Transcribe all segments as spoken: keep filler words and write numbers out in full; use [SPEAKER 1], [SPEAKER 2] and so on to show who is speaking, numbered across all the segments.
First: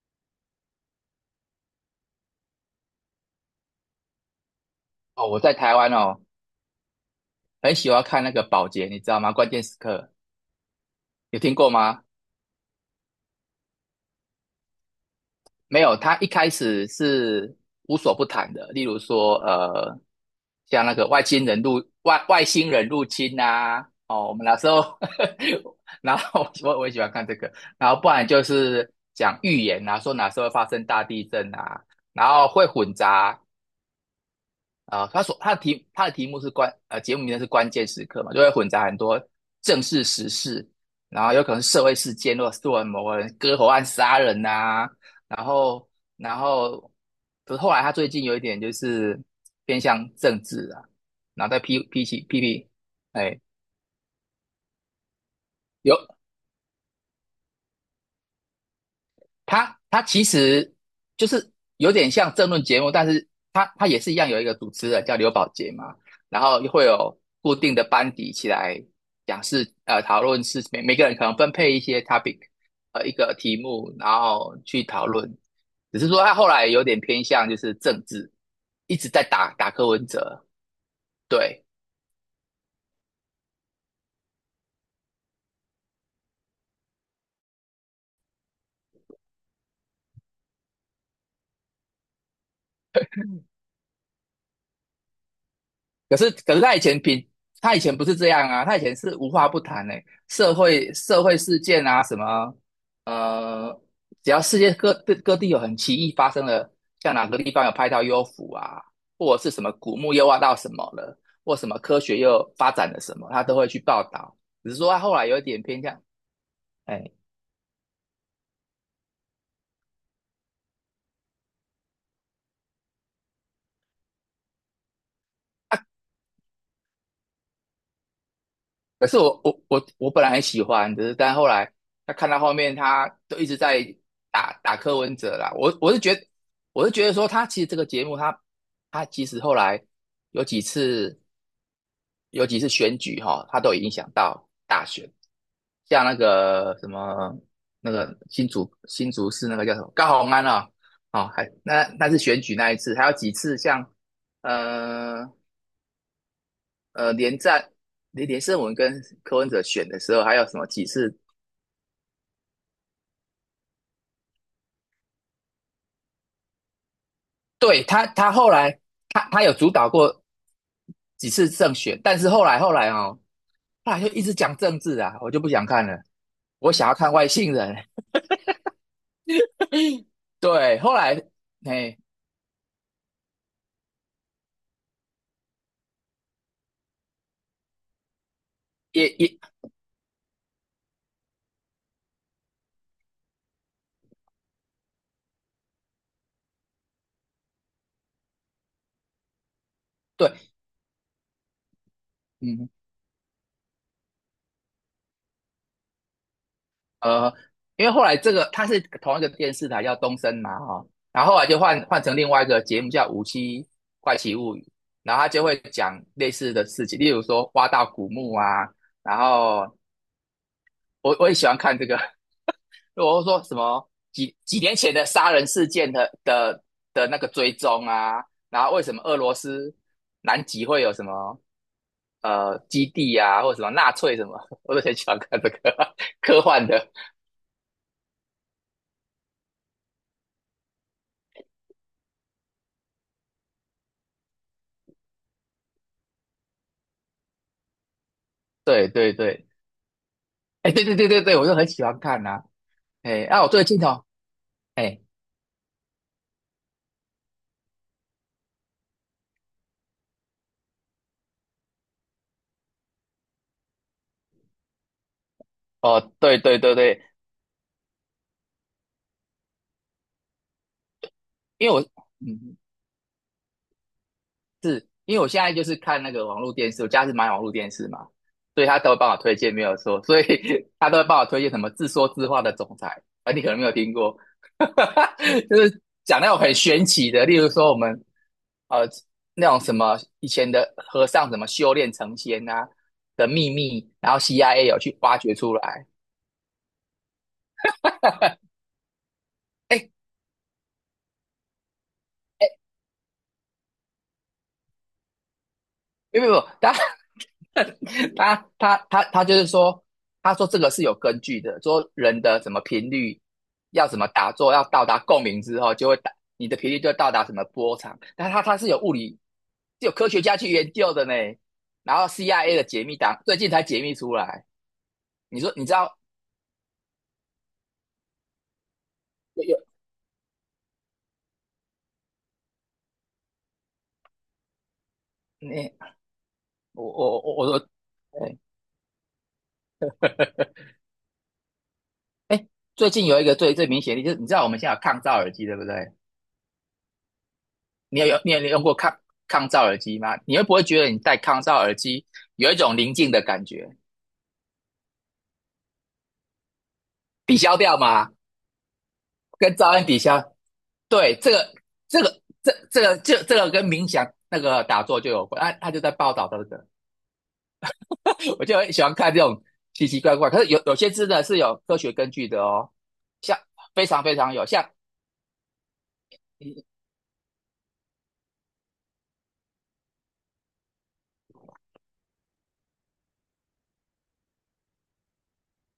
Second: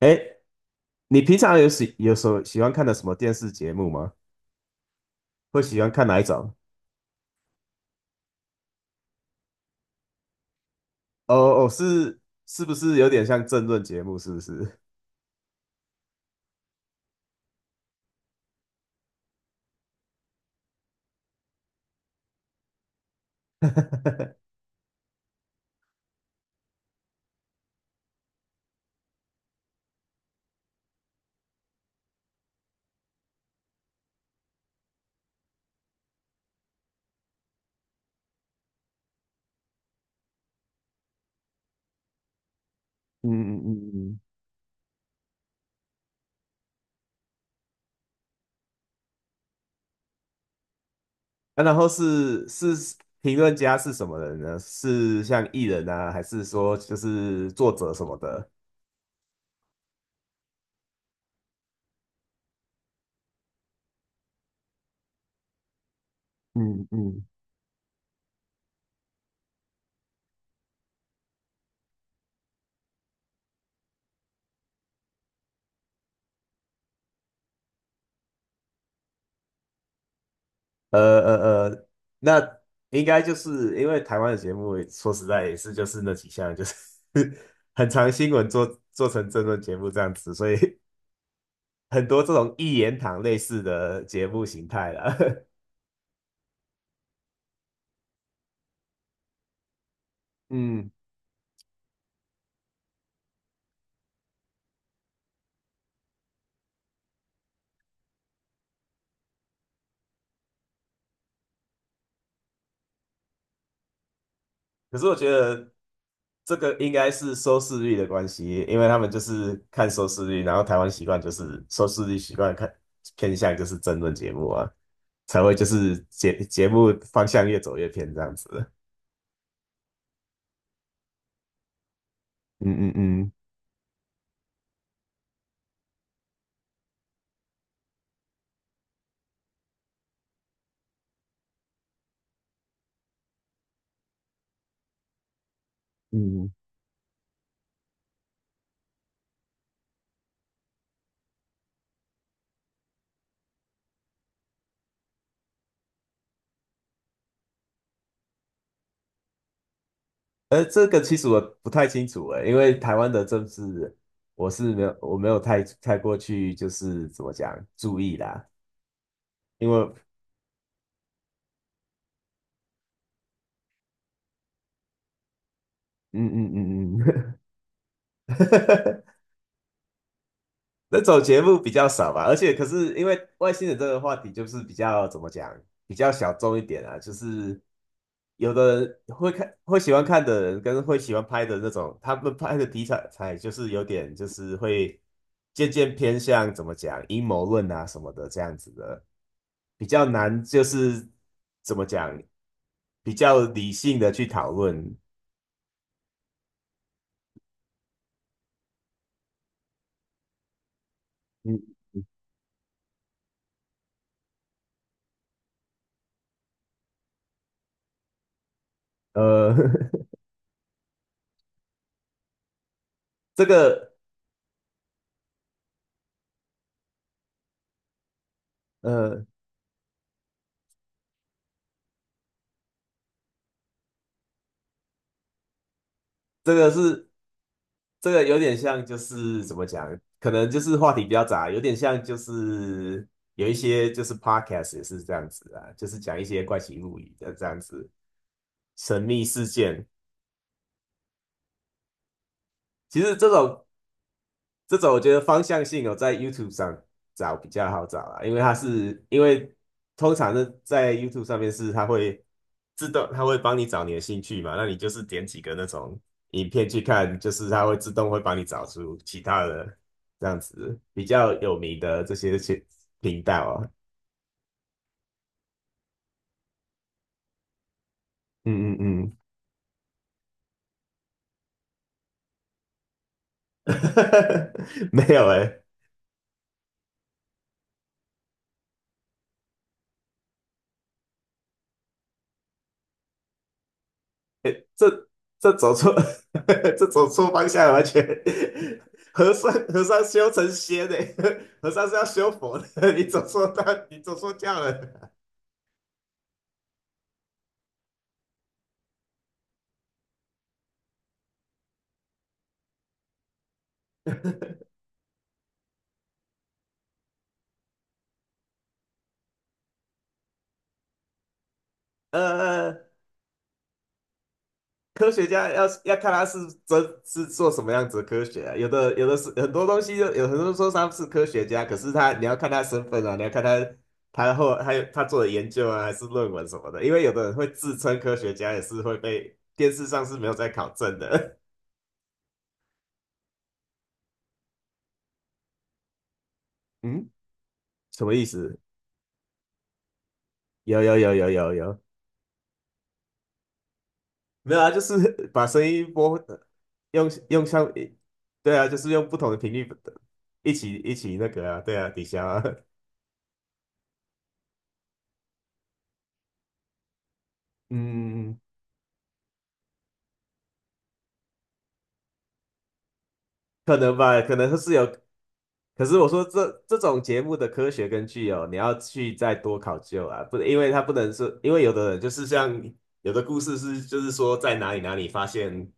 [SPEAKER 1] 哎，你平常有喜有时候喜欢看的什么电视节目吗？
[SPEAKER 2] 哦，我在
[SPEAKER 1] 会
[SPEAKER 2] 台
[SPEAKER 1] 喜欢
[SPEAKER 2] 湾
[SPEAKER 1] 看哪
[SPEAKER 2] 哦，
[SPEAKER 1] 一种？
[SPEAKER 2] 很喜欢看那个宝洁，你知道吗？关键时刻
[SPEAKER 1] 哦
[SPEAKER 2] 有听
[SPEAKER 1] 哦，
[SPEAKER 2] 过吗？
[SPEAKER 1] 是是不是有点像政论节目？是不是？
[SPEAKER 2] 没有，他一开始是无所不谈的，例如说，呃，像那个外星人入外外星人入侵啊，哦，我们 那时候，然后我我也喜欢看这个，然后不然就是讲预言啊，说哪时候会发生大地震啊，然后会混杂啊，他所他的题他的题目是关呃节目名称是关键时刻嘛，就会混杂很多正式时事，然后有可能是社会事件，或者做某个人割
[SPEAKER 1] 嗯嗯
[SPEAKER 2] 喉案
[SPEAKER 1] 嗯
[SPEAKER 2] 杀
[SPEAKER 1] 嗯。
[SPEAKER 2] 人呐、然后然后可是后来他最近有一点就是偏向政治啊，然后在
[SPEAKER 1] 啊，然
[SPEAKER 2] 批
[SPEAKER 1] 后
[SPEAKER 2] 批起批
[SPEAKER 1] 是
[SPEAKER 2] 评，
[SPEAKER 1] 是评
[SPEAKER 2] 哎，
[SPEAKER 1] 论家是什么人呢？是像艺人
[SPEAKER 2] 有
[SPEAKER 1] 啊，还是说就是作者什么的？
[SPEAKER 2] 他他其实就是有点像政论节目，但是他他也是一样有一个主持人叫刘宝杰嘛，然后会
[SPEAKER 1] 嗯
[SPEAKER 2] 有
[SPEAKER 1] 嗯。
[SPEAKER 2] 固定的班底起来讲是呃，讨论是每每个人可能分配一些 topic，呃，一个题目，然后去讨论。只是说他后来有点偏向就是政治，一直在打打柯文哲，
[SPEAKER 1] 呃
[SPEAKER 2] 对，
[SPEAKER 1] 呃呃，那应该就是因为台湾的节目，说实在也是就是那几项，就是 很长新闻做做成政论节目这样子，所以很多这种一言堂类似的节目形态了。
[SPEAKER 2] 可是可是他以前平他以前不是这样啊，他以前是无话不谈诶、社
[SPEAKER 1] 嗯，
[SPEAKER 2] 会社会事件啊什么，呃，只要世界各各各地有很奇异发生了，像哪个地方有拍到幽浮啊，或者是什么古墓又挖到什么了，或什么科学又发展了什么，他都会去报道。只是说
[SPEAKER 1] 可
[SPEAKER 2] 他
[SPEAKER 1] 是我
[SPEAKER 2] 后来
[SPEAKER 1] 觉
[SPEAKER 2] 有一点
[SPEAKER 1] 得
[SPEAKER 2] 偏向，
[SPEAKER 1] 这个应该
[SPEAKER 2] 哎、
[SPEAKER 1] 是收视率的关系，因为他们就是看收视率，然后台湾习惯就是收视率习惯看偏向就是争论节目啊，才会就是节节目方向越走越偏这样子。
[SPEAKER 2] 可是我我我我本来很喜欢，只是但后来他看到后面，
[SPEAKER 1] 嗯嗯
[SPEAKER 2] 他
[SPEAKER 1] 嗯
[SPEAKER 2] 都一直在打打柯文哲啦。我我是觉得，我是觉得说他其实这个节目他，他其实后来有几次有几次选举哈、他都有影响到大选，像那
[SPEAKER 1] 嗯，
[SPEAKER 2] 个什么那个新竹新竹市那个叫什么高虹安啊、哦，还那那是选举那一次，还有几次像呃呃，连战连连胜文跟柯文哲选的时候，还有什
[SPEAKER 1] 呃，
[SPEAKER 2] 么几
[SPEAKER 1] 这个
[SPEAKER 2] 次？
[SPEAKER 1] 其实我不太清楚诶，因为台湾的政治我是没有我没有太太过去就是怎么讲
[SPEAKER 2] 对
[SPEAKER 1] 注
[SPEAKER 2] 他，
[SPEAKER 1] 意
[SPEAKER 2] 他
[SPEAKER 1] 啦，
[SPEAKER 2] 后来他他有
[SPEAKER 1] 因
[SPEAKER 2] 主
[SPEAKER 1] 为
[SPEAKER 2] 导过几次胜选，但是后来后来哦，后来就一直讲政治啊，我就不想看了，
[SPEAKER 1] 嗯
[SPEAKER 2] 我想要
[SPEAKER 1] 嗯嗯
[SPEAKER 2] 看外
[SPEAKER 1] 嗯，
[SPEAKER 2] 星人。对，后
[SPEAKER 1] 那种
[SPEAKER 2] 来，
[SPEAKER 1] 节目比较
[SPEAKER 2] 哎，
[SPEAKER 1] 少吧，而且可是因为外星人这个话题就是比较怎么讲，比较小众一点啊，就是有的
[SPEAKER 2] 也
[SPEAKER 1] 人会
[SPEAKER 2] 也
[SPEAKER 1] 看会喜欢看的人跟会喜欢拍的那种，他们拍的题材才就是有点就是会渐渐偏向怎么讲阴谋论啊什么的这样子的，比较
[SPEAKER 2] 对，
[SPEAKER 1] 难就是怎么讲
[SPEAKER 2] 嗯，
[SPEAKER 1] 比较理性的去讨论，
[SPEAKER 2] 呃，因为后来这个它是同一个电视台叫东森嘛，哈、哦然后后来就
[SPEAKER 1] 嗯
[SPEAKER 2] 换换成另外一个节目叫《无期怪奇物语》，然后他就会讲类似的事情，例如说挖到古墓啊，然
[SPEAKER 1] 呃
[SPEAKER 2] 后 我我也喜欢看这个，我会说
[SPEAKER 1] 这
[SPEAKER 2] 什么
[SPEAKER 1] 个
[SPEAKER 2] 几几年前的杀人事件的的的那个追踪啊，然后为什么俄
[SPEAKER 1] 呃
[SPEAKER 2] 罗斯南极会有什么呃基地啊，或者什么纳粹什么，我都很喜欢看这个呵呵 科
[SPEAKER 1] 这
[SPEAKER 2] 幻
[SPEAKER 1] 个
[SPEAKER 2] 的，
[SPEAKER 1] 是这个有点像，就是怎么讲，可能就是话题比较杂，有点像就是有一些就是 podcast 也是这样子啊，就是讲一些怪奇物语的这样子
[SPEAKER 2] 对
[SPEAKER 1] 神
[SPEAKER 2] 对
[SPEAKER 1] 秘
[SPEAKER 2] 对。
[SPEAKER 1] 事件。
[SPEAKER 2] 哎，对对对对对，我就很喜欢看呐、
[SPEAKER 1] 其实
[SPEAKER 2] 哎，
[SPEAKER 1] 这
[SPEAKER 2] 啊，我最
[SPEAKER 1] 种
[SPEAKER 2] 近哦，
[SPEAKER 1] 这种我
[SPEAKER 2] 哎，
[SPEAKER 1] 觉得方向性哦，在 YouTube 上找比较好找啦，因为它是因为通常呢在 YouTube 上面是它会自动，它会帮你找你的兴趣嘛，那你就是点几个那种
[SPEAKER 2] 哦，对
[SPEAKER 1] 影
[SPEAKER 2] 对
[SPEAKER 1] 片
[SPEAKER 2] 对
[SPEAKER 1] 去
[SPEAKER 2] 对，
[SPEAKER 1] 看，就是它会自动会帮你找出其他的这样子比较有
[SPEAKER 2] 因为
[SPEAKER 1] 名
[SPEAKER 2] 我，
[SPEAKER 1] 的这些
[SPEAKER 2] 嗯，
[SPEAKER 1] 频道哦。
[SPEAKER 2] 因为我现在就是看那个网络电视，我家是买网络电视嘛，所以
[SPEAKER 1] 嗯
[SPEAKER 2] 他都会帮
[SPEAKER 1] 嗯
[SPEAKER 2] 我推荐，没有错，所以 他都会帮我推荐什么自说自话的总裁，啊，你可能没
[SPEAKER 1] 嗯，
[SPEAKER 2] 有听过，
[SPEAKER 1] 没有
[SPEAKER 2] 就
[SPEAKER 1] 诶、
[SPEAKER 2] 是讲那种很玄奇的，例如说我们呃那种什么以前的和尚怎么修炼成仙啊的秘密，然后
[SPEAKER 1] 诶，
[SPEAKER 2] C I A 有去
[SPEAKER 1] 这
[SPEAKER 2] 挖掘
[SPEAKER 1] 这
[SPEAKER 2] 出
[SPEAKER 1] 走
[SPEAKER 2] 来。
[SPEAKER 1] 错，这走错方向了，完全。和尚和
[SPEAKER 2] 哎
[SPEAKER 1] 尚修成仙呢，和尚是要修
[SPEAKER 2] 哎，
[SPEAKER 1] 佛的，你走错道，你走错教了。
[SPEAKER 2] 没有没有，他他他他他就是说，他说这个是有根据的，说人的什么频率要怎么打坐，要到达共鸣之后，就会打你的频率就会到达什么波长。但他他是有物理，是有科学家去研究的呢。然后 C I A 的
[SPEAKER 1] 呃，
[SPEAKER 2] 解密档最近才解密出来。
[SPEAKER 1] 科学
[SPEAKER 2] 你
[SPEAKER 1] 家
[SPEAKER 2] 说你
[SPEAKER 1] 要
[SPEAKER 2] 知
[SPEAKER 1] 要
[SPEAKER 2] 道
[SPEAKER 1] 看他是真是做什么样子的科学啊，有的有的是
[SPEAKER 2] 有
[SPEAKER 1] 很多
[SPEAKER 2] 有
[SPEAKER 1] 东西就，有很多人说他是科学家，可是他你要看他身份啊，你要看他他后还有他做的研究啊，
[SPEAKER 2] 你
[SPEAKER 1] 还是论文什么的，
[SPEAKER 2] 我
[SPEAKER 1] 因为有
[SPEAKER 2] 我
[SPEAKER 1] 的人
[SPEAKER 2] 我我
[SPEAKER 1] 会
[SPEAKER 2] 说，
[SPEAKER 1] 自称科学
[SPEAKER 2] 哎
[SPEAKER 1] 家，也是会被电视上是没有在 考证的。
[SPEAKER 2] 哎，最近有一个最最明显的就是你知道我们现在有抗噪耳机对不对？
[SPEAKER 1] 嗯，
[SPEAKER 2] 你
[SPEAKER 1] 什么
[SPEAKER 2] 有
[SPEAKER 1] 意
[SPEAKER 2] 你有
[SPEAKER 1] 思？
[SPEAKER 2] 用过抗抗噪耳机吗？你会不会觉
[SPEAKER 1] 有
[SPEAKER 2] 得你
[SPEAKER 1] 有有
[SPEAKER 2] 戴
[SPEAKER 1] 有
[SPEAKER 2] 抗
[SPEAKER 1] 有
[SPEAKER 2] 噪耳
[SPEAKER 1] 有，
[SPEAKER 2] 机有一种宁静的感觉？
[SPEAKER 1] 没有啊，就是 把声音播，用
[SPEAKER 2] 抵
[SPEAKER 1] 用
[SPEAKER 2] 消
[SPEAKER 1] 像，
[SPEAKER 2] 掉嘛，
[SPEAKER 1] 对啊，就是用不同的频
[SPEAKER 2] 跟
[SPEAKER 1] 率
[SPEAKER 2] 噪音抵消。
[SPEAKER 1] 一起一
[SPEAKER 2] 对，
[SPEAKER 1] 起那
[SPEAKER 2] 这
[SPEAKER 1] 个
[SPEAKER 2] 个
[SPEAKER 1] 啊，对啊，
[SPEAKER 2] 这
[SPEAKER 1] 抵
[SPEAKER 2] 个
[SPEAKER 1] 消啊，
[SPEAKER 2] 这这 个这这个跟冥想那个打坐就有关。他啊他就在报道的这个，
[SPEAKER 1] 嗯，
[SPEAKER 2] 我就很喜欢看这种奇奇怪怪。可是有有些真的是有科学根据的哦，像
[SPEAKER 1] 可
[SPEAKER 2] 非
[SPEAKER 1] 能
[SPEAKER 2] 常非
[SPEAKER 1] 吧，
[SPEAKER 2] 常
[SPEAKER 1] 可
[SPEAKER 2] 有，
[SPEAKER 1] 能
[SPEAKER 2] 像
[SPEAKER 1] 是有可是我说这这种节目的科学根据哦，你要去再多考究啊，不，因为它不能是，因为有的人就是像有的故事是，就是说在哪里哪里发现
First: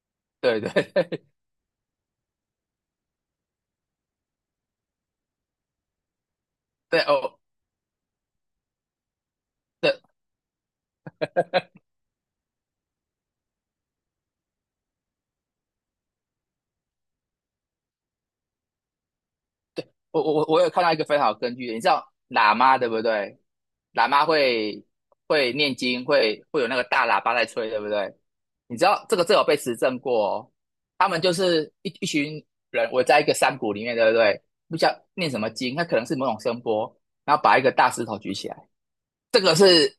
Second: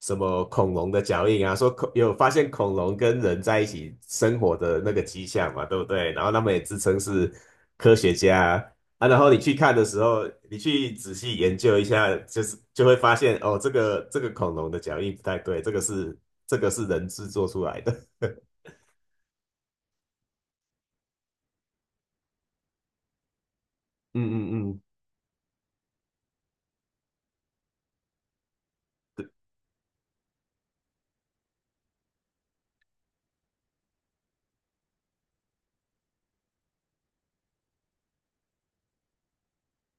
[SPEAKER 1] 什么
[SPEAKER 2] 对
[SPEAKER 1] 恐龙的
[SPEAKER 2] 对
[SPEAKER 1] 脚印啊，说恐有发现恐龙跟人在一起生活的那个迹象嘛，对不对？然后他们也自称
[SPEAKER 2] 对
[SPEAKER 1] 是
[SPEAKER 2] 哦
[SPEAKER 1] 科学家啊，啊然后你去看的时
[SPEAKER 2] 对
[SPEAKER 1] 候，你去仔细研究一下，就是就会发现哦，这个这个恐龙的脚印不太对，这个是这个是人制作出来的。
[SPEAKER 2] 我我我我有看到一个非常好的根据的，你知道喇嘛对不对？喇
[SPEAKER 1] 嗯
[SPEAKER 2] 嘛
[SPEAKER 1] 嗯嗯，
[SPEAKER 2] 会会念经，会会有那个大喇叭在吹，对不对？你知道这个这有被实证过哦，他们就是一一群人围在一个山谷里面，对不对？不知道念什么经，它可能是某种声波，然后把一个大石头举起来，这个是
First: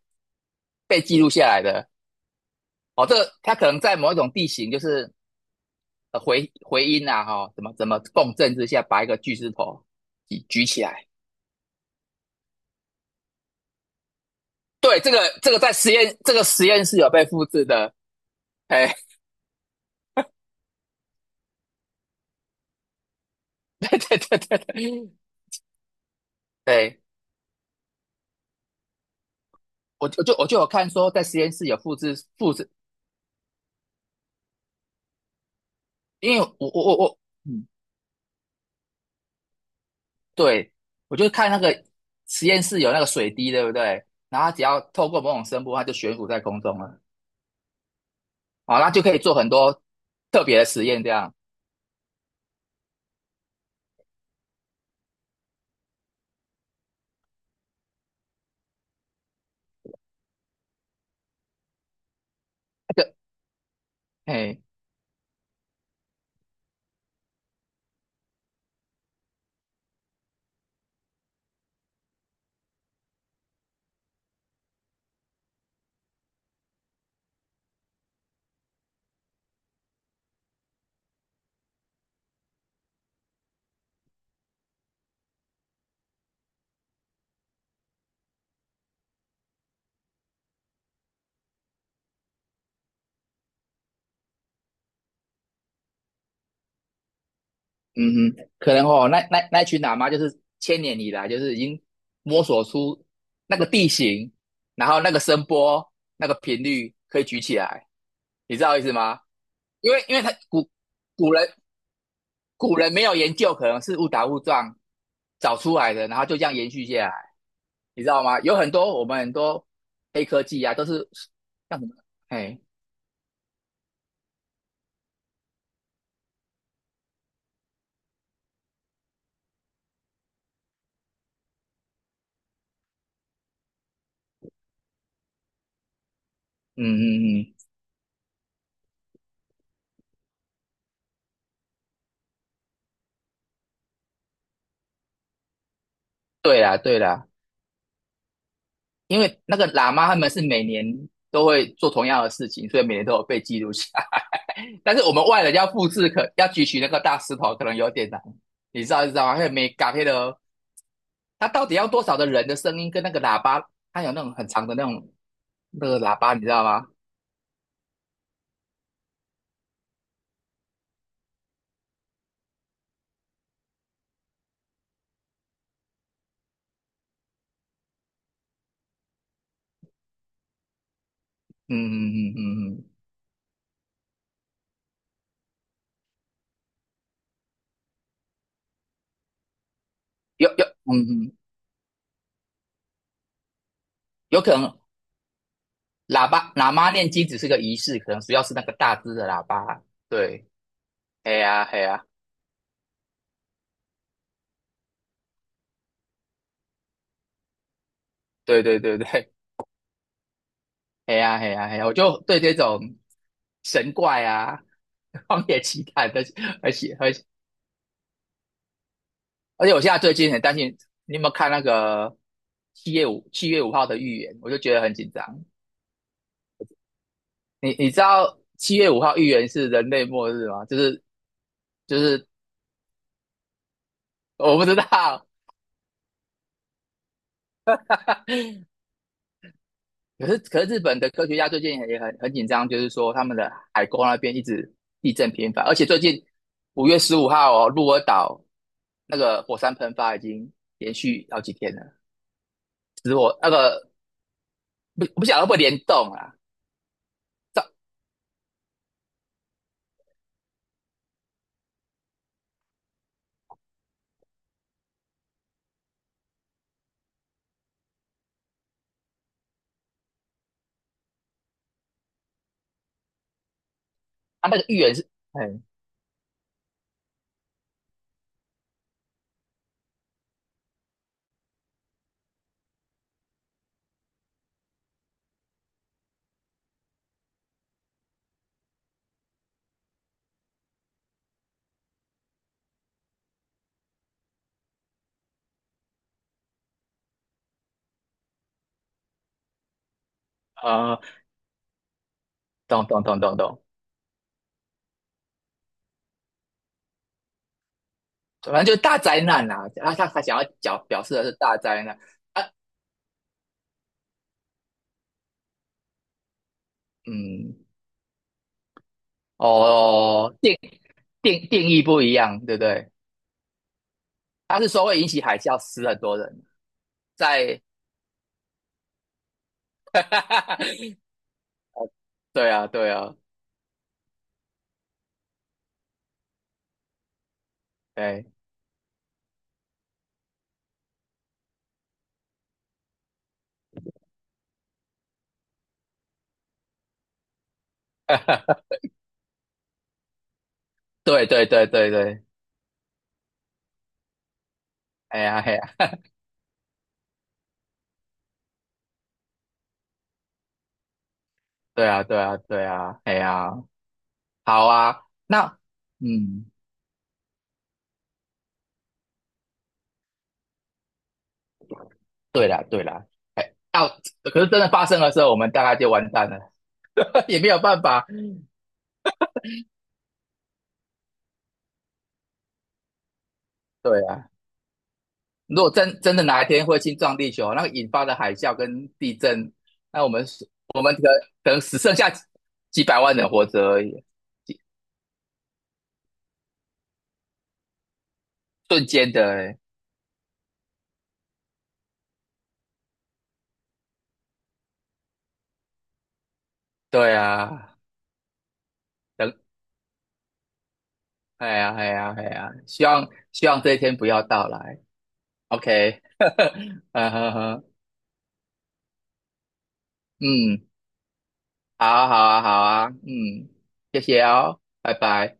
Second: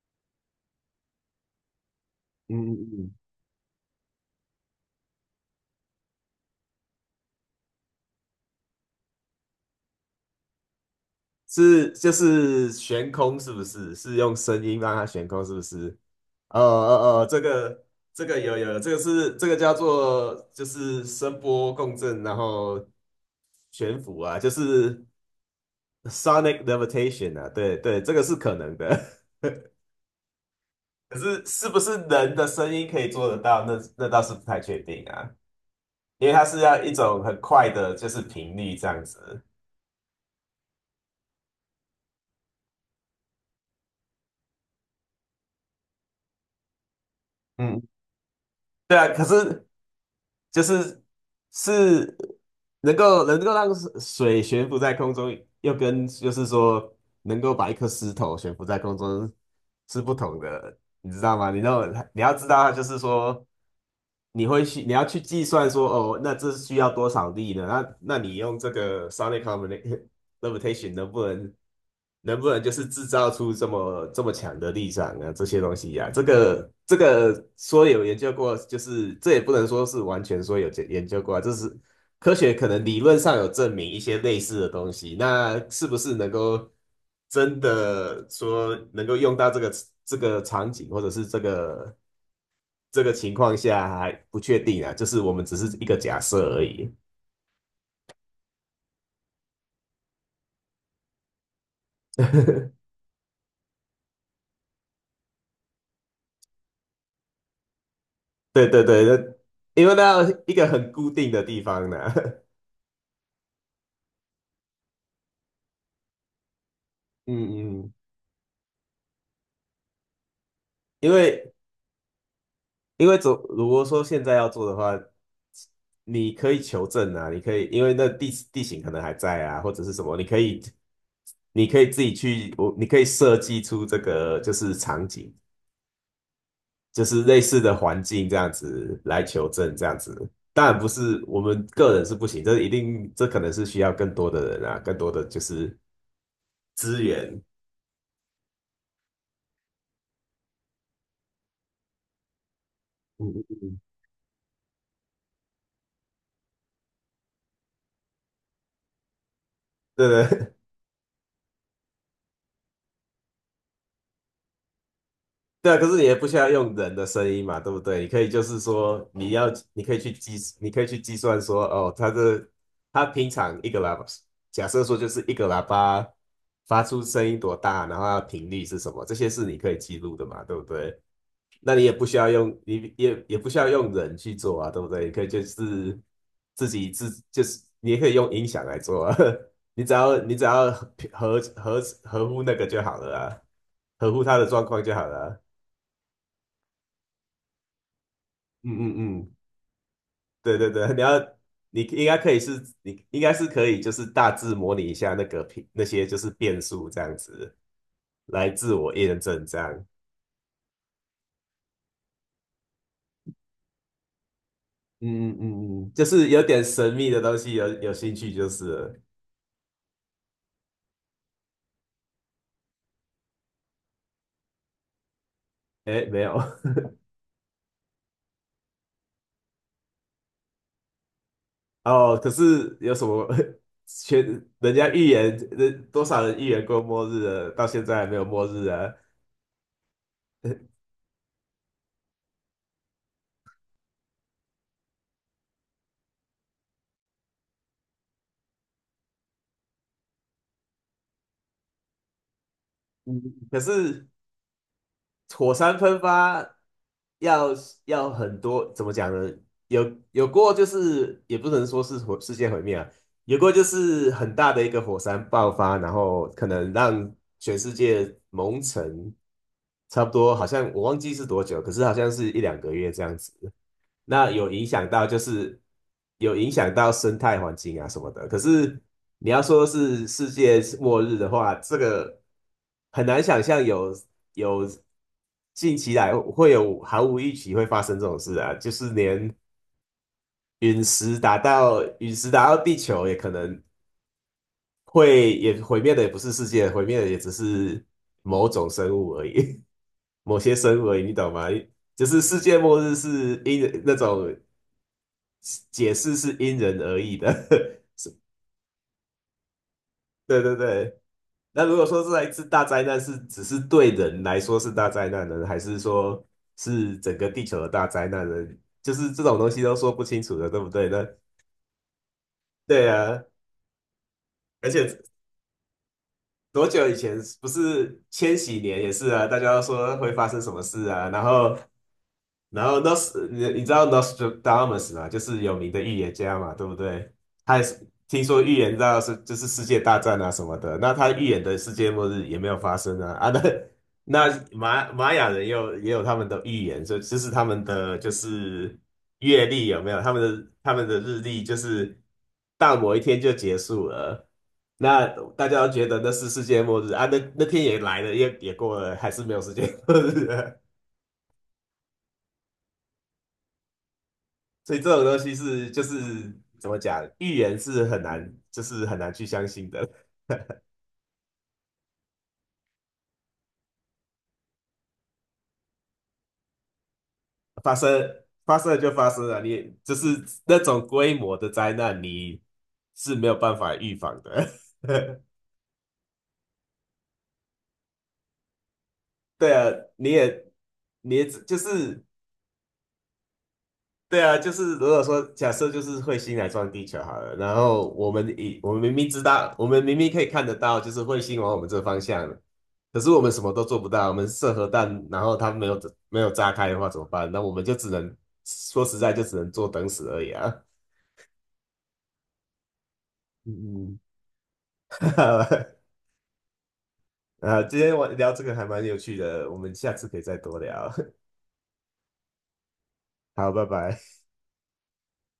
[SPEAKER 2] 被记录下来的
[SPEAKER 1] 嗯嗯
[SPEAKER 2] 哦。
[SPEAKER 1] 嗯，
[SPEAKER 2] 这个它可能在某一种地形，就是呃回回音啊，哈、哦怎么怎么共振之下，把一个巨石头举举起来。
[SPEAKER 1] 是就是悬空是不是？是用声音让
[SPEAKER 2] 对，
[SPEAKER 1] 它
[SPEAKER 2] 这个
[SPEAKER 1] 悬空
[SPEAKER 2] 这
[SPEAKER 1] 是
[SPEAKER 2] 个
[SPEAKER 1] 不
[SPEAKER 2] 在实
[SPEAKER 1] 是？
[SPEAKER 2] 验这个
[SPEAKER 1] 呃
[SPEAKER 2] 实验室有
[SPEAKER 1] 呃
[SPEAKER 2] 被
[SPEAKER 1] 呃，这
[SPEAKER 2] 复制
[SPEAKER 1] 个
[SPEAKER 2] 的，
[SPEAKER 1] 这个有有，这
[SPEAKER 2] 哎，
[SPEAKER 1] 个是这个叫做就是声波共振，然后 悬
[SPEAKER 2] 对对
[SPEAKER 1] 浮啊，
[SPEAKER 2] 对
[SPEAKER 1] 就
[SPEAKER 2] 对
[SPEAKER 1] 是
[SPEAKER 2] 对，
[SPEAKER 1] sonic
[SPEAKER 2] 对
[SPEAKER 1] levitation 啊，对对，这个是可能的。
[SPEAKER 2] 我就我就我就有看说
[SPEAKER 1] 可
[SPEAKER 2] 在实
[SPEAKER 1] 是
[SPEAKER 2] 验室
[SPEAKER 1] 是
[SPEAKER 2] 有
[SPEAKER 1] 不是
[SPEAKER 2] 复制
[SPEAKER 1] 人的
[SPEAKER 2] 复制，
[SPEAKER 1] 声音可以做得到？那那倒是不太确定啊，因
[SPEAKER 2] 因
[SPEAKER 1] 为
[SPEAKER 2] 为
[SPEAKER 1] 它是
[SPEAKER 2] 我
[SPEAKER 1] 要
[SPEAKER 2] 我
[SPEAKER 1] 一
[SPEAKER 2] 我我，
[SPEAKER 1] 种很
[SPEAKER 2] 嗯，
[SPEAKER 1] 快的，就是频率这样子。
[SPEAKER 2] 对，我就看那个实验室有那个水滴，对不对？然后它只要透过某种声波，它就悬浮在空中了，
[SPEAKER 1] 嗯，
[SPEAKER 2] 好，那
[SPEAKER 1] 对
[SPEAKER 2] 就
[SPEAKER 1] 啊，
[SPEAKER 2] 可以
[SPEAKER 1] 可
[SPEAKER 2] 做很
[SPEAKER 1] 是
[SPEAKER 2] 多特别
[SPEAKER 1] 就
[SPEAKER 2] 的实
[SPEAKER 1] 是
[SPEAKER 2] 验，这样，
[SPEAKER 1] 是能够能够让水水悬浮在空中，又跟就是说能够把一颗石头悬浮在空中是不同的，你知道吗？你知道你要知道，就 是
[SPEAKER 2] 就，
[SPEAKER 1] 说你
[SPEAKER 2] 哎。
[SPEAKER 1] 会去，你要去计算说，哦，那这需要多少力呢？那那你用这个 sonic combina- limitation 能不能能不能就是制造出这么这么强的力场啊？这些东西呀、这个这个说有研究过，就是这也不能说是完全说有研研究过啊，这是科学可能理论上有证明一些类似的东西，那是不是能够真的说能够用到这个这个场景或者是这个？这个情况下还不确定啊，就是我们只是一个假设而已。
[SPEAKER 2] 嗯哼，可能哦，那那那群喇嘛就是千年以来就是已经摸索 出那个地形，然后那个声波、那个频率可以举起来，你知
[SPEAKER 1] 对
[SPEAKER 2] 道意
[SPEAKER 1] 对
[SPEAKER 2] 思
[SPEAKER 1] 对，
[SPEAKER 2] 吗？
[SPEAKER 1] 那因
[SPEAKER 2] 因
[SPEAKER 1] 为
[SPEAKER 2] 为因
[SPEAKER 1] 那
[SPEAKER 2] 为他
[SPEAKER 1] 一个
[SPEAKER 2] 古
[SPEAKER 1] 很固定
[SPEAKER 2] 古
[SPEAKER 1] 的
[SPEAKER 2] 人
[SPEAKER 1] 地方呢、
[SPEAKER 2] 古人没有研究，可能是误打误撞找出来的，然后就这样延续下来，
[SPEAKER 1] 嗯嗯，
[SPEAKER 2] 你知道吗？有很多我们很多黑科技啊，都是
[SPEAKER 1] 因为
[SPEAKER 2] 像什么，哎，
[SPEAKER 1] 因为总如果说现在要做的话，你可以求证啊，你可以因为那地地形可能还在啊，或者是什么，你可以你可以自己去，我你可以设计出这个就是场景。
[SPEAKER 2] 嗯
[SPEAKER 1] 就是
[SPEAKER 2] 嗯
[SPEAKER 1] 类
[SPEAKER 2] 嗯，
[SPEAKER 1] 似的环境这样子来求证这样子。当然不是我们个人是不行，这一定这可能是需要更多的人啊，更多的就是
[SPEAKER 2] 对啦对
[SPEAKER 1] 资
[SPEAKER 2] 啦。
[SPEAKER 1] 源。
[SPEAKER 2] 因为那个喇嘛他们是每年都会做同样的事情，所以每年都有
[SPEAKER 1] 嗯
[SPEAKER 2] 被
[SPEAKER 1] 嗯
[SPEAKER 2] 记录
[SPEAKER 1] 嗯，
[SPEAKER 2] 下来。但是我们外人要复制可，要举起那个大石头，可能有点难。你知道，你知道吗？还有没嘎黑
[SPEAKER 1] 对
[SPEAKER 2] 的，
[SPEAKER 1] 对，
[SPEAKER 2] 他到底要多少的人的声音跟那个喇叭，他有那种很长的那种
[SPEAKER 1] 对啊，可
[SPEAKER 2] 那
[SPEAKER 1] 是
[SPEAKER 2] 个
[SPEAKER 1] 你也
[SPEAKER 2] 喇
[SPEAKER 1] 不
[SPEAKER 2] 叭，
[SPEAKER 1] 需
[SPEAKER 2] 你知
[SPEAKER 1] 要
[SPEAKER 2] 道
[SPEAKER 1] 用
[SPEAKER 2] 吗？
[SPEAKER 1] 人的声音嘛，对不对？你可以就是说，你要，你可以去计，你可以去计算说，哦，他的他平常一个喇叭，假设说就是一个喇叭发出声音多大，然后它的频率是什么，这些是你可以记录的嘛，对不对？那
[SPEAKER 2] 嗯
[SPEAKER 1] 你也不需要
[SPEAKER 2] 嗯嗯
[SPEAKER 1] 用，
[SPEAKER 2] 嗯嗯，
[SPEAKER 1] 你也也不需要用人去做啊，对不对？你可以就是自己自就是你也可以用音响来做啊，你只要你只
[SPEAKER 2] 有有
[SPEAKER 1] 要
[SPEAKER 2] 嗯
[SPEAKER 1] 合
[SPEAKER 2] 嗯，
[SPEAKER 1] 合合合乎那个就好了啊，合乎他
[SPEAKER 2] 有
[SPEAKER 1] 的
[SPEAKER 2] 可
[SPEAKER 1] 状
[SPEAKER 2] 能
[SPEAKER 1] 况就好了啊
[SPEAKER 2] 喇叭喇嘛念经只是个仪式，可能主要是那
[SPEAKER 1] 嗯
[SPEAKER 2] 个大只
[SPEAKER 1] 嗯
[SPEAKER 2] 的
[SPEAKER 1] 嗯，
[SPEAKER 2] 喇叭。对，
[SPEAKER 1] 对对对，你要
[SPEAKER 2] 哎呀哎
[SPEAKER 1] 你
[SPEAKER 2] 呀，
[SPEAKER 1] 应该可以是，你应该是可以，就是大致模拟一下那个平那些就是变数这样子，来
[SPEAKER 2] 对
[SPEAKER 1] 自
[SPEAKER 2] 对
[SPEAKER 1] 我
[SPEAKER 2] 对
[SPEAKER 1] 验
[SPEAKER 2] 对，
[SPEAKER 1] 证这样。
[SPEAKER 2] 嘿呀嘿呀嘿呀，我就对这种神怪啊、
[SPEAKER 1] 嗯嗯
[SPEAKER 2] 荒野
[SPEAKER 1] 嗯
[SPEAKER 2] 奇
[SPEAKER 1] 嗯就
[SPEAKER 2] 谭的，
[SPEAKER 1] 是有点
[SPEAKER 2] 而
[SPEAKER 1] 神
[SPEAKER 2] 且
[SPEAKER 1] 秘
[SPEAKER 2] 而
[SPEAKER 1] 的
[SPEAKER 2] 且
[SPEAKER 1] 东西有有兴趣就是了，
[SPEAKER 2] 而且，我现在最近很担心，你有没有看那个七月五七月五号的预言？我就觉得很紧张。
[SPEAKER 1] 哎，没有
[SPEAKER 2] 你你知道七月五号预言是人类末日吗？就是 就
[SPEAKER 1] 哦，
[SPEAKER 2] 是
[SPEAKER 1] 可是有什么 全
[SPEAKER 2] 我不
[SPEAKER 1] 人
[SPEAKER 2] 知
[SPEAKER 1] 家预
[SPEAKER 2] 道，
[SPEAKER 1] 言，人多少人预言过末日了，到现在还没有末日啊？
[SPEAKER 2] 可是可是日 本的科学家最近也很很紧张，就是说他们的海沟那边一直地震频繁，而且最近五月十五号哦，鹿儿岛那个火山喷发已经连续好几天了。死
[SPEAKER 1] 嗯，
[SPEAKER 2] 我那
[SPEAKER 1] 可
[SPEAKER 2] 个
[SPEAKER 1] 是。
[SPEAKER 2] 不不晓得会不
[SPEAKER 1] 火
[SPEAKER 2] 会
[SPEAKER 1] 山
[SPEAKER 2] 联
[SPEAKER 1] 喷
[SPEAKER 2] 动啊？
[SPEAKER 1] 发要
[SPEAKER 2] 这
[SPEAKER 1] 要很多，怎么讲呢？有有过就是也不能说是火世界毁灭啊，有过就是很大的一个火山爆发，然后可能让全世界蒙尘，差不多好像我忘记是多久，可是好像是一两个月这样子。那有
[SPEAKER 2] 啊那个
[SPEAKER 1] 影
[SPEAKER 2] 预
[SPEAKER 1] 响
[SPEAKER 2] 言
[SPEAKER 1] 到
[SPEAKER 2] 是，
[SPEAKER 1] 就是
[SPEAKER 2] 哎
[SPEAKER 1] 有影响到生态环境啊什么的。可是你要说是世界末日的话，这个很难想象有有近期来会有毫无预期会发生这种事啊，就是连陨石打到陨石打到地球也可能会也毁灭的也不是世界，毁灭的也只是某种生物而已，某些生物
[SPEAKER 2] 啊、
[SPEAKER 1] 而
[SPEAKER 2] 呃，
[SPEAKER 1] 已，你懂吗？就是世界末
[SPEAKER 2] 懂
[SPEAKER 1] 日
[SPEAKER 2] 懂懂懂
[SPEAKER 1] 是
[SPEAKER 2] 懂，
[SPEAKER 1] 因那种。解释是因人而异的。
[SPEAKER 2] 反正就是大灾难啦、啊。啊，他他想
[SPEAKER 1] 对
[SPEAKER 2] 要
[SPEAKER 1] 对
[SPEAKER 2] 表
[SPEAKER 1] 对。
[SPEAKER 2] 表示的是大
[SPEAKER 1] 那如
[SPEAKER 2] 灾
[SPEAKER 1] 果
[SPEAKER 2] 难
[SPEAKER 1] 说这一
[SPEAKER 2] 啊，
[SPEAKER 1] 次大灾难是只是对人来说是大灾难呢，还是说是整个地
[SPEAKER 2] 嗯，
[SPEAKER 1] 球的大灾难呢？就是这种东西都说不清
[SPEAKER 2] 哦，
[SPEAKER 1] 楚的，
[SPEAKER 2] 定
[SPEAKER 1] 对不对呢？那
[SPEAKER 2] 定定义不一样，对不
[SPEAKER 1] 对
[SPEAKER 2] 对？
[SPEAKER 1] 啊，
[SPEAKER 2] 他是
[SPEAKER 1] 而
[SPEAKER 2] 说
[SPEAKER 1] 且
[SPEAKER 2] 会引起海啸，死很多人，
[SPEAKER 1] 多久以前不
[SPEAKER 2] 在，
[SPEAKER 1] 是千禧年也是啊，大家都 说
[SPEAKER 2] 哈
[SPEAKER 1] 会
[SPEAKER 2] 哈
[SPEAKER 1] 发生
[SPEAKER 2] 哈
[SPEAKER 1] 什么
[SPEAKER 2] 哈
[SPEAKER 1] 事啊，然后
[SPEAKER 2] 对啊
[SPEAKER 1] 然后
[SPEAKER 2] 对啊，
[SPEAKER 1] Nos，你你知道 Nostradamus 嘛，就是有名的预言家嘛，对不对？他也是听
[SPEAKER 2] 对，
[SPEAKER 1] 说预言到是就是世界大战啊什么的，那他预言的世界末日也没有发生啊。啊那那玛玛雅人也有也有他们的预言，所以就是他们的就 是月历有没有？他们的他们的日
[SPEAKER 2] 对
[SPEAKER 1] 历
[SPEAKER 2] 对
[SPEAKER 1] 就
[SPEAKER 2] 对对
[SPEAKER 1] 是
[SPEAKER 2] 对，
[SPEAKER 1] 到某一天就结束了，那
[SPEAKER 2] 哎呀
[SPEAKER 1] 大
[SPEAKER 2] 哎
[SPEAKER 1] 家都觉
[SPEAKER 2] 呀，
[SPEAKER 1] 得那是世界末日啊，那那天也来了，也也过了，还是没有世界末日啊
[SPEAKER 2] 对啊对啊对啊，哎呀，好
[SPEAKER 1] 所以这
[SPEAKER 2] 啊，
[SPEAKER 1] 种东西
[SPEAKER 2] 那
[SPEAKER 1] 是就是
[SPEAKER 2] 嗯。
[SPEAKER 1] 怎么讲，预言是很难，就是很难去相信的。
[SPEAKER 2] 对啦，对啦，哎，要、可是真的发生的时候，我们大概就完蛋了，也没有
[SPEAKER 1] 发
[SPEAKER 2] 办法。
[SPEAKER 1] 生发生了就发生了，你就是那种规模的灾难，你是没有办法预
[SPEAKER 2] 对
[SPEAKER 1] 防
[SPEAKER 2] 啊，
[SPEAKER 1] 的。
[SPEAKER 2] 如果真真的哪一天彗星撞地球，那个引发的海啸跟地
[SPEAKER 1] 对
[SPEAKER 2] 震，
[SPEAKER 1] 啊，
[SPEAKER 2] 那我
[SPEAKER 1] 你
[SPEAKER 2] 们
[SPEAKER 1] 也
[SPEAKER 2] 我们可能
[SPEAKER 1] 你也只
[SPEAKER 2] 可
[SPEAKER 1] 就
[SPEAKER 2] 能只剩
[SPEAKER 1] 是
[SPEAKER 2] 下几几百万人活着而已，
[SPEAKER 1] 对啊，就
[SPEAKER 2] 几
[SPEAKER 1] 是如果说假设就是彗星来撞地球好了，然后我们以我们
[SPEAKER 2] 瞬
[SPEAKER 1] 明明
[SPEAKER 2] 间
[SPEAKER 1] 知
[SPEAKER 2] 的、
[SPEAKER 1] 道，
[SPEAKER 2] 欸。
[SPEAKER 1] 我们明明可以看得到，就是彗星往我们这方向，可是我们什么都做不到，我们射核弹，然后它没有没有炸开的话怎么
[SPEAKER 2] 对
[SPEAKER 1] 办？那我们就
[SPEAKER 2] 啊，
[SPEAKER 1] 只能说实在就
[SPEAKER 2] 等，
[SPEAKER 1] 只能坐等死而已啊。
[SPEAKER 2] 哎呀，哎呀，哎呀，希望希望这一天
[SPEAKER 1] 嗯
[SPEAKER 2] 不要到来。
[SPEAKER 1] 嗯
[SPEAKER 2] OK，嗯哼
[SPEAKER 1] 啊，
[SPEAKER 2] 哼，
[SPEAKER 1] 今天我聊这个还蛮有趣的，我们下次可以再多
[SPEAKER 2] 嗯，
[SPEAKER 1] 聊。
[SPEAKER 2] 好啊，好啊，好啊，嗯，
[SPEAKER 1] 好，拜
[SPEAKER 2] 谢
[SPEAKER 1] 拜。
[SPEAKER 2] 谢哦，拜拜。